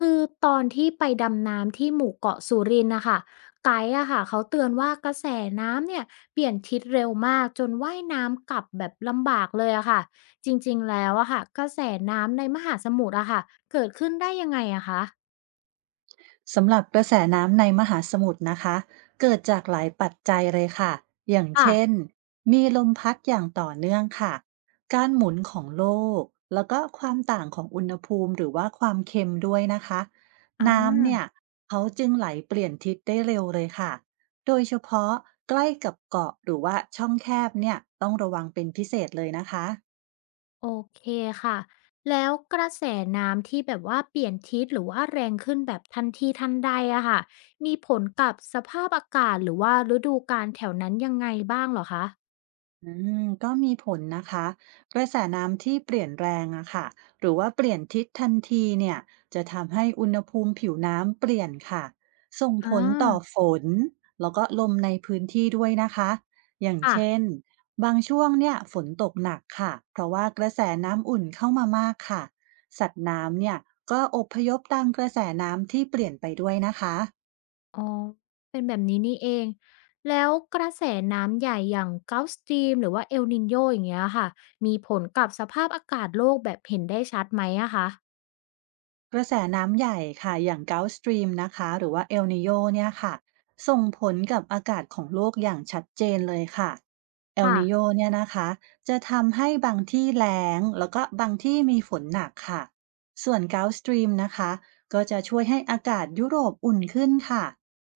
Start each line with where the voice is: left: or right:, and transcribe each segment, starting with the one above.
left: คือตอนที่ไปดำน้ำที่หมู่เกาะสุรินทร์นะคะไกด์อะค่ะเขาเตือนว่ากระแสน้ำเนี่ยเปลี่ยนทิศเร็วมากจนว่ายน้ำกลับแบบลำบากเลยอะค่ะจริงๆแล้วอะค่ะกระแสน้ำในมหาสมุทรอะค่ะเกิดขึ้นได้ยังไงอะคะ
right: สำหรับกระแสน้ำในมหาสมุทรนะคะเกิดจากหลายปัจจัยเลยค่ะอย่าง
left: ค่ะ
right: เช่นมีลมพัดอย่างต่อเนื่องค่ะการหมุนของโลกแล้วก็ความต่างของอุณหภูมิหรือว่าความเค็มด้วยนะคะ
left: อา
right: น้ำเนี่ยเขาจึงไหลเปลี่ยนทิศได้เร็วเลยค่ะโดยเฉพาะใกล้กับเกาะหรือว่าช่องแคบเนี่ยต้องระวังเป็นพิเศษเลยนะคะ
left: โอเคค่ะแล้วกระแสน้ำที่แบบว่าเปลี่ยนทิศหรือว่าแรงขึ้นแบบทันทีทันใดอะค่ะมีผลกับสภาพอากาศหรือว่าฤดูกาลแถวนั้นยังไงบ้างเหรอคะ
right: อืก็มีผลนะคะกระแสน้ำที่เปลี่ยนแรงอะค่ะหรือว่าเปลี่ยนทิศทันทีเนี่ยจะทำให้อุณหภูมิผิวน้ำเปลี่ยนค่ะส่งผ
left: อา
right: ลต่อฝนแล้วก็ลมในพื้นที่ด้วยนะคะอย่าง
left: ค่ะ
right: เช่นบางช่วงเนี่ยฝนตกหนักค่ะเพราะว่ากระแสน้ำอุ่นเข้ามามากค่ะสัตว์น้ำเนี่ยก็อพยพตามกระแสน้ำที่เปลี่ยนไปด้วยนะคะ
left: อ๋อเป็นแบบนี้นี่เองแล้วกระแสน้ำใหญ่อย่าง Gulf Stream หรือว่า El Niño อย่างเงี้ยค่ะมีผลกับสภาพอากาศโลกแบบเห็นได้ชัดไหมอะคะ
right: กระแสน้ำใหญ่ค่ะอย่าง Gulf Stream นะคะหรือว่า El Niño เนี่ยค่ะส่งผลกับอากาศของโลกอย่างชัดเจนเลยค่ะ El
left: ค่ะ
right: Niño เนี่ยนะคะจะทำให้บางที่แล้งแล้วก็บางที่มีฝนหนักค่ะส่วน Gulf Stream นะคะก็จะช่วยให้อากาศยุโรปอุ่นขึ้นค่ะ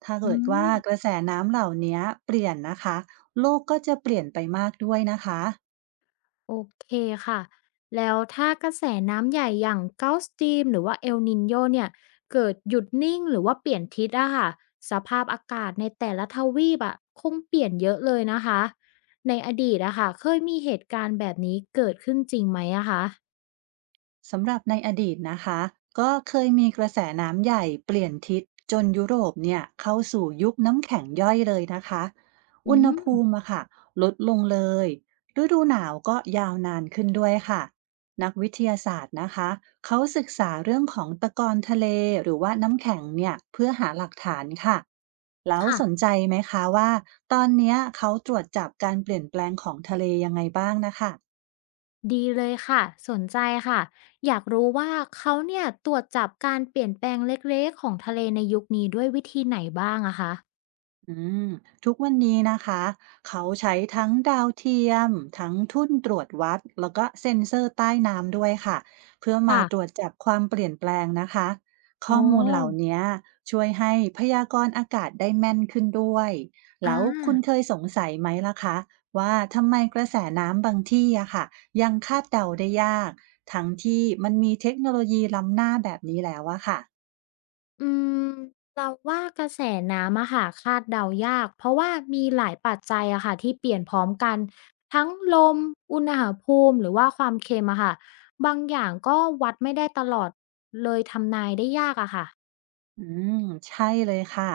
right: ถ้า
left: อื
right: เกิดว่า
left: ม
right: กระแสน้ำเหล่านี้เปลี่ยนนะคะโลกก็จะเปลี่ยนไปมากด้วยนะคะ
left: โอเคค่ะแล้วถ้ากระแสน้ำใหญ่อย่าง Gulf Stream หรือว่า El Niño เนี่ยเกิดหยุดนิ่งหรือว่าเปลี่ยนทิศอะค่ะสภาพอากาศในแต่ละทวีปอะคงเปลี่ยนเยอะเลยนะคะในอดีตอะค่ะเคยมีเหตุการณ์แบบนี้เกิดขึ้นจริงไหมอะคะ
right: สำหรับในอดีตนะคะก็เคยมีกระแสน้ำใหญ่เปลี่ยนทิศจนยุโรปเนี่ยเข้าสู่ยุคน้ำแข็งย่อยเลยนะคะ
left: อื
right: อุณหภู
left: ม
right: มิอะค่ะลดลงเลยฤดูหนาวก็ยาวนานขึ้นด้วยค่ะนักวิทยาศาสตร์นะคะเขาศึกษาเรื่องของตะกอนทะเลหรือว่าน้ำแข็งเนี่ยเพื่อหาหลักฐานค่ะแล้ว
left: ค่ะ
right: สนใจไหมคะว่าตอนเนี้ยเขาตรวจจับการเปลี่ยนแปลงของทะเลยังไงบ้างนะคะ
left: ดีเลยค่ะสนใจค่ะอยากรู้ว่าเขาเนี่ยตรวจจับการเปลี่ยนแปลงเล็กๆของทะเลในยุคนี้ด้วยวิธีไหนบ้างอะคะ
right: อืมทุกวันนี้นะคะเขาใช้ทั้งดาวเทียมทั้งทุ่นตรวจวัดแล้วก็เซ็นเซอร์ใต้น้ำด้วยค่ะเพื่อมา
left: ค่ะ
right: ตรวจจับความเปลี่ยนแปลงนะคะ
left: อ๋
right: ข้
left: อ
right: อมูลเหล่านี้ช่วยให้พยากรณ์อากาศได้แม่นขึ้นด้วยแล้
left: อ่า
right: วคุณเคยสงสัยไหมล่ะคะว่าทำไมกระแสน้ำบางที่อะค่ะยังคาดเดาได้ยากทั้งที่มันมีเทคโนโลยีล้ำหน้าแบบนี้แล้วอะค่ะ
left: อืมเราว่ากระแสน้ำอะค่ะคาดเดายากเพราะว่ามีหลายปัจจัยอะค่ะที่เปลี่ยนพร้อมกันทั้งลมอุณหภูมิหรือว่าความเค็มอะค่ะบางอย่างก็วัดไม่ได้ตลอดเลยทำนายได้ยากอะค่ะ
right: อืมใช่เลยค่ะ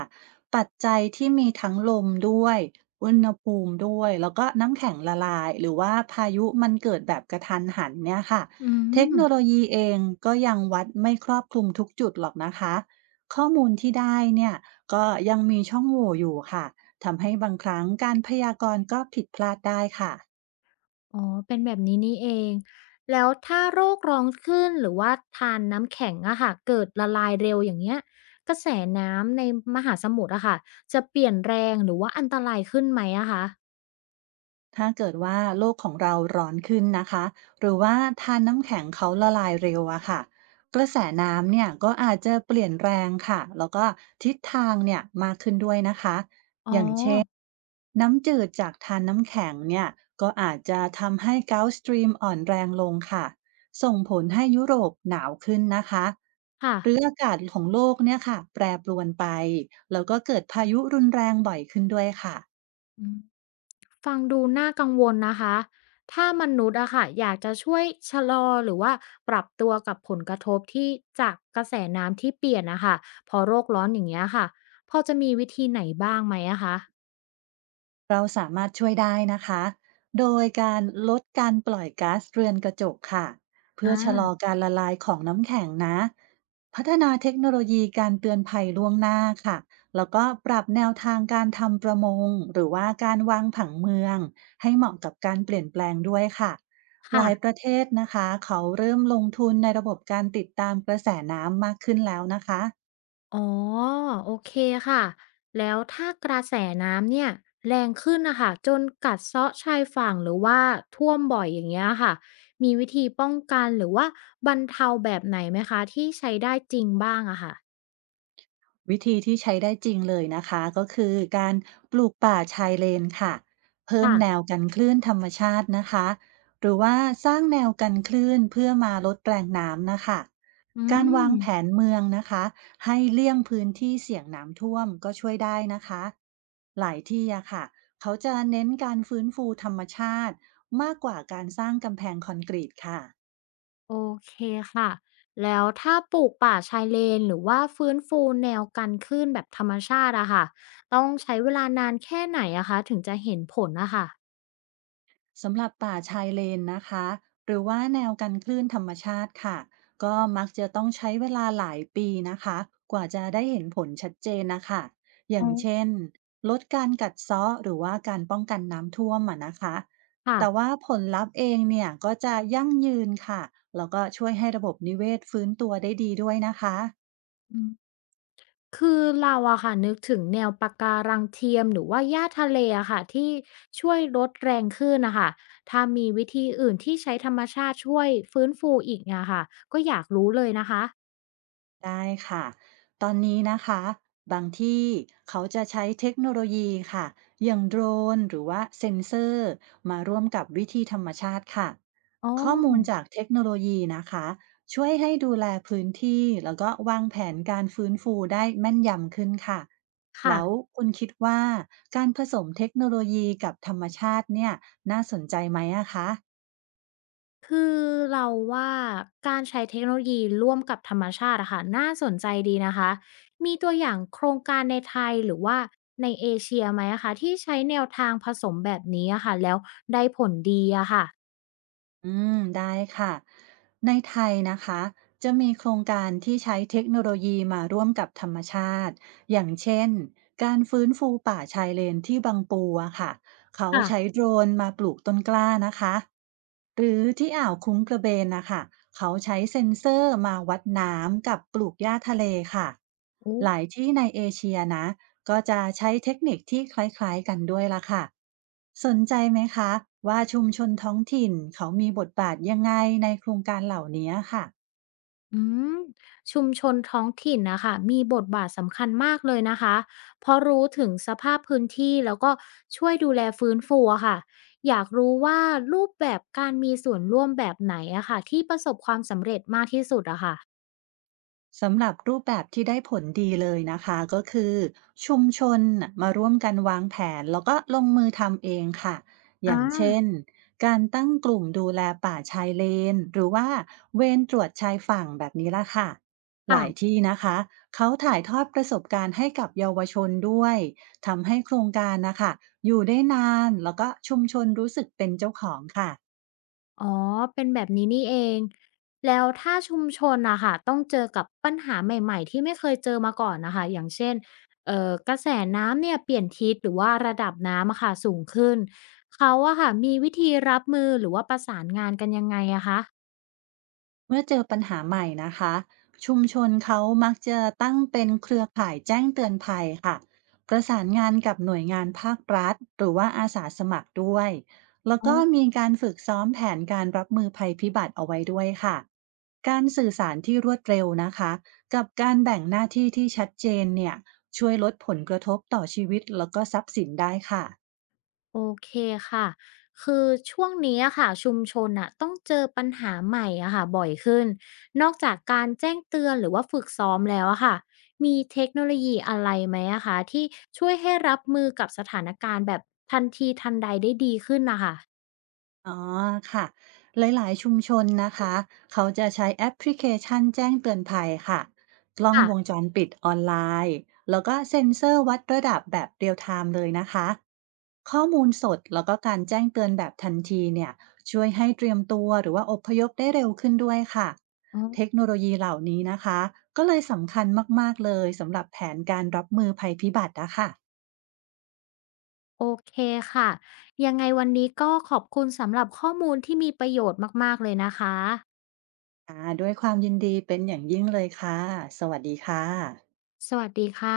right: ปัจจัยที่มีทั้งลมด้วยอุณหภูมิด้วยแล้วก็น้ำแข็งละลายหรือว่าพายุมันเกิดแบบกระทันหันเนี่ยค่ะ
left: อื
right: เทค
left: ม
right: โนโลยีเองก็ยังวัดไม่ครอบคลุมทุกจุดหรอกนะคะข้อมูลที่ได้เนี่ยก็ยังมีช่องโหว่อยู่ค่ะทำให้บางครั้งการพยากรณ์ก็ผิดพลาดได้ค่ะ
left: อ๋อ เป็นแบบนี้นี่เอง แล้วถ้าโรคร้องขึ้นหรือว่าทานน้ำแข็งอะค่ะ เกิดละลายเร็วอย่างเงี้ยกระแสน้ำในมหาสมุทรอะค่ะ จะเปลี่ยนแรงหรือว่าอันตรายขึ้นไหมอะคะ
right: ถ้าเกิดว่าโลกของเราร้อนขึ้นนะคะหรือว่าทานน้ำแข็งเขาละลายเร็วอะค่ะกระแสน้ำเนี่ยก็อาจจะเปลี่ยนแรงค่ะแล้วก็ทิศทางเนี่ยมากขึ้นด้วยนะคะ
left: อ๋อ
right: น้ำจืดจากทานน้ำแข็งเนี่ยก็อาจจะทำให้เกาท์สตรีมอ่อนแรงลงค่ะส่งผลให้ยุโรปหนาวขึ้นนะคะ
left: ค่ะ
right: หรืออากาศของโลกเนี่ยค่ะแปรปรวนไปแล้วก็เกิดพายุรุนแรงบ่อยขึ้นด้วยค่ะ
left: อืมฟังดูน่ากังวลนะคะ ถ้ามนุษย์อะค่ะอยากจะช่วยชะลอหรือว่าปรับตัวกับผลกระทบที่จากกระแสน้ำที่เปลี่ยนน่ะค่ะพอโลกร้อนอย่างเงี้ยค่ะพอจะมีวิธีไหนบ้างไหมอะคะ
right: เราสามารถช่วยได้นะคะ โดยการลดการปล่อยก๊าซเรือนกระจกค่ะ เพื่อ
left: อา
right: ชะลอการละลายของน้ำแข็งนะ พัฒนาเทคโนโลยีการเตือนภัยล่วงหน้าค่ะ แล้วก็ปรับแนวทางการทำประมงหรือว่าการวางผังเมืองให้เหมาะกับการเปลี่ยนแปลงด้วยค่ะหลายป
left: ค่ะ
right: ระเทศนะคะเขาเริ่มลงทุนในระบบการติดตามกระแสน้ำมากขึ้นแล้วนะคะ
left: อ๋อโอเคค่ะแล้วถ้ากระแสน้ำเนี่ยแรงขึ้นนะคะจนกัดเซาะชายฝั่งหรือว่าท่วมบ่อยอย่างเงี้ยค่ะมีวิธีป้องกันหรือว่าบรรเทาแบบไหนไหมคะที่ใช้ได้จริงบ้างอะค่ะ
right: วิธีที่ใช้ได้จริงเลยนะคะก็คือการปลูกป่าชายเลนค่ะเพิ่มแน
left: ค่ะ
right: วกันคลื่นธรรมชาตินะคะหรือว่าสร้างแนวกันคลื่นเพื่อมาลดแรงน้ำนะคะ
left: อื
right: การวางแผน
left: ม
right: เมืองนะคะให้เลี่ยงพื้นที่เสี่ยงน้ำท่วมก็ช่วยได้นะคะหลายที่อะค่ะเขาจะเน้นการฟื้นฟูธรรมชาติมากกว่าการสร้างกำแพงคอนกรีตค่ะ
left: โอเคค่ะแล้วถ้าปลูกป่าชายเลนหรือว่าฟื้นฟูแนวกันคลื่นแบบธรรมชาติอะค่ะต้องใช้เวลานานแค่ไหนอะคะถึงจะเห็นผลนะคะ
right: สำหรับป่าชายเลนนะคะหรือว่าแนวกันคลื่นธรรมชาติค่ะก็มักจะต้องใช้เวลาหลายปีนะคะกว่าจะได้เห็นผลชัดเจนนะคะอย่า
left: อ๋อ
right: งเช่นลดการกัดเซาะหรือว่าการป้องกันน้ำท่วมอะนะคะแต่
left: ค่ะ
right: ว่าผลลัพธ์เองเนี่ยก็จะยั่งยืนค่ะแล้วก็ช่วยให้ระบบนิเวศฟื้นตัวได้ดีด้วยนะคะ
left: คือเราอะค่ะนึกถึงแนวปะการังเทียมหรือว่าหญ้าทะเลอะค่ะที่ช่วยลดแรงคลื่นนะคะถ้ามีวิธีอื่นที่ใช้ธรรมชาติช่วยฟื้นฟูอีกอะค่ะก็อยากรู้เลยนะคะ
right: ได้ค่ะตอนนี้นะคะบางที่เขาจะใช้เทคโนโลยีค่ะอย่างโดรนหรือว่าเซ็นเซอร์มาร่วมกับวิธีธรรมชาติค่ะ
left: อ๋อ
right: ข้อมูลจากเทคโนโลยีนะคะช่วยให้ดูแลพื้นที่แล้วก็วางแผนการฟื้นฟูได้แม่นยำขึ้นค่ะแล้ว
left: ค่ะ
right: คุณคิดว่าการผสมเทคโนโลยีกับธรรมชาติเนี่ยน่าสนใจไหมอะคะ
left: คือเราว่าการใช้เทคโนโลยีร่วมกับธรรมชาติอะค่ะน่าสนใจดีนะคะมีตัวอย่างโครงการในไทยหรือว่าในเอเชียไหมอะคะที่ใช้แนวทางผสมแบบนี้อะค่ะแล้วได้ผลดีอะค่ะ
right: อืมได้ค่ะในไทยนะคะจะมีโครงการที่ใช้เทคโนโลยีมาร่วมกับธรรมชาติอย่างเช่นการฟื้นฟูป่าชายเลนที่บางปูอะค่ะเขา
left: ค่ะ
right: ใช้โดรนมาปลูกต้นกล้านะคะ หรือที่อ่าวคุ้งกระเบนนะคะเขาใช้เซ็นเซอร์มาวัดน้ำกับปลูกหญ้าทะเลค่ะหลายที่ในเอเชียนะก็จะใช้เทคนิคที่คล้ายๆกันด้วยละค่ะสนใจไหมคะว่าชุมชนท้องถิ่นเขามีบทบาทยังไงในโครงการเหล่านี้ค่ะ
left: อืมชุมชนท้องถิ่นนะคะมีบทบาทสำคัญมากเลยนะคะเพราะรู้ถึงสภาพพื้นที่แล้วก็ช่วยดูแลฟื้นฟูอะค่ะอยากรู้ว่ารูปแบบการมีส่วนร่วมแบบไหนอะค่ะที่ประสบความสำเร็จมากที่สุดอะค่ะ
right: สำหรับรูปแบบที่ได้ผลดีเลยนะคะก็คือชุมชนน่ะมาร่วมกันวางแผนแล้วก็ลงมือทำเองค่ะอ
left: อ่า
right: ย่างเช่นการตั้งกลุ่มดูแลป่าชายเลนหรือว่าเวรตรวจชายฝั่งแบบนี้ละค่ะหลาย
left: ค่ะ
right: ที่นะคะเขาถ่ายทอดประสบการณ์ให้กับเยาวชนด้วยทำให้โครงการนะคะอยู่ได้นานแล้วก็ชุมชนรู้สึกเป็นเจ้าของค่ะ
left: อ๋อ เป็นแบบนี้นี่เอง แล้วถ้าชุมชนนะค่ะต้องเจอกับปัญหาใหม่ๆที่ไม่เคยเจอมาก่อนนะคะ อย่างเช่น กระแสน้ำเนี่ยเปลี่ยนทิศหรือว่าระดับน้ำอะค่ะสูงขึ้น เขาอะค่ะมีวิธีรับมือหรือว่าประสานงานกันยังไงอะคะ
right: เมื่อเจอปัญหาใหม่นะคะชุมชนเขามักจะตั้งเป็นเครือข่ายแจ้งเตือนภัยค่ะประสานงานกับหน่วยงานภาครัฐหรือว่าอาสาสมัครด้วยแล้วก็มีการฝึกซ้อมแผนการรับมือภัยพิบัติเอาไว้ด้วยค่ะการสื่อสารที่รวดเร็วนะคะกับการแบ่งหน้าที่ที่ชัดเจนเนี่ยช่วยลดผลกระทบต่อชีวิตแล้วก็ทรัพย์สินได้ค่ะ
left: โอเคค่ะ คือช่วงนี้อะค่ะชุมชนอะต้องเจอปัญหาใหม่อะค่ะบ่อยขึ้นนอกจากการแจ้งเตือนหรือว่าฝึกซ้อมแล้วอะค่ะ มีเทคโนโลยีอะไรไหมอะคะที่ช่วยให้รับมือกับสถานการณ์แบบทันทีทันใดได้ดีขึ้นนะค่ะ
right: อ๋อค่ะหลายๆชุมชนนะคะเขาจะใช้แอปพลิเคชันแจ้งเตือนภัยค่ะกล้อง
left: ค่ะ
right: วงจรปิดออนไลน์แล้วก็เซ็นเซอร์วัดระดับแบบเรียลไทม์เลยนะคะข้อมูลสดแล้วก็การแจ้งเตือนแบบทันทีเนี่ยช่วยให้เตรียมตัวหรือว่าอพยพได้เร็วขึ้นด้วยค่ะ
left: อ๋อ
right: เทคโนโลยีเหล่านี้นะคะก็เลยสำคัญมากๆเลยสำหรับแผนการรับมือภัยพิบัตินะคะ
left: โอเคค่ะ ยังไงวันนี้ก็ขอบคุณสำหรับข้อมูลที่มีประโยชน์มากๆเลยนะคะ
right: ด้วยความยินดีเป็นอย่างยิ่งเลยค่ะสวัสดีค่ะ
left: สวัสดีค่ะ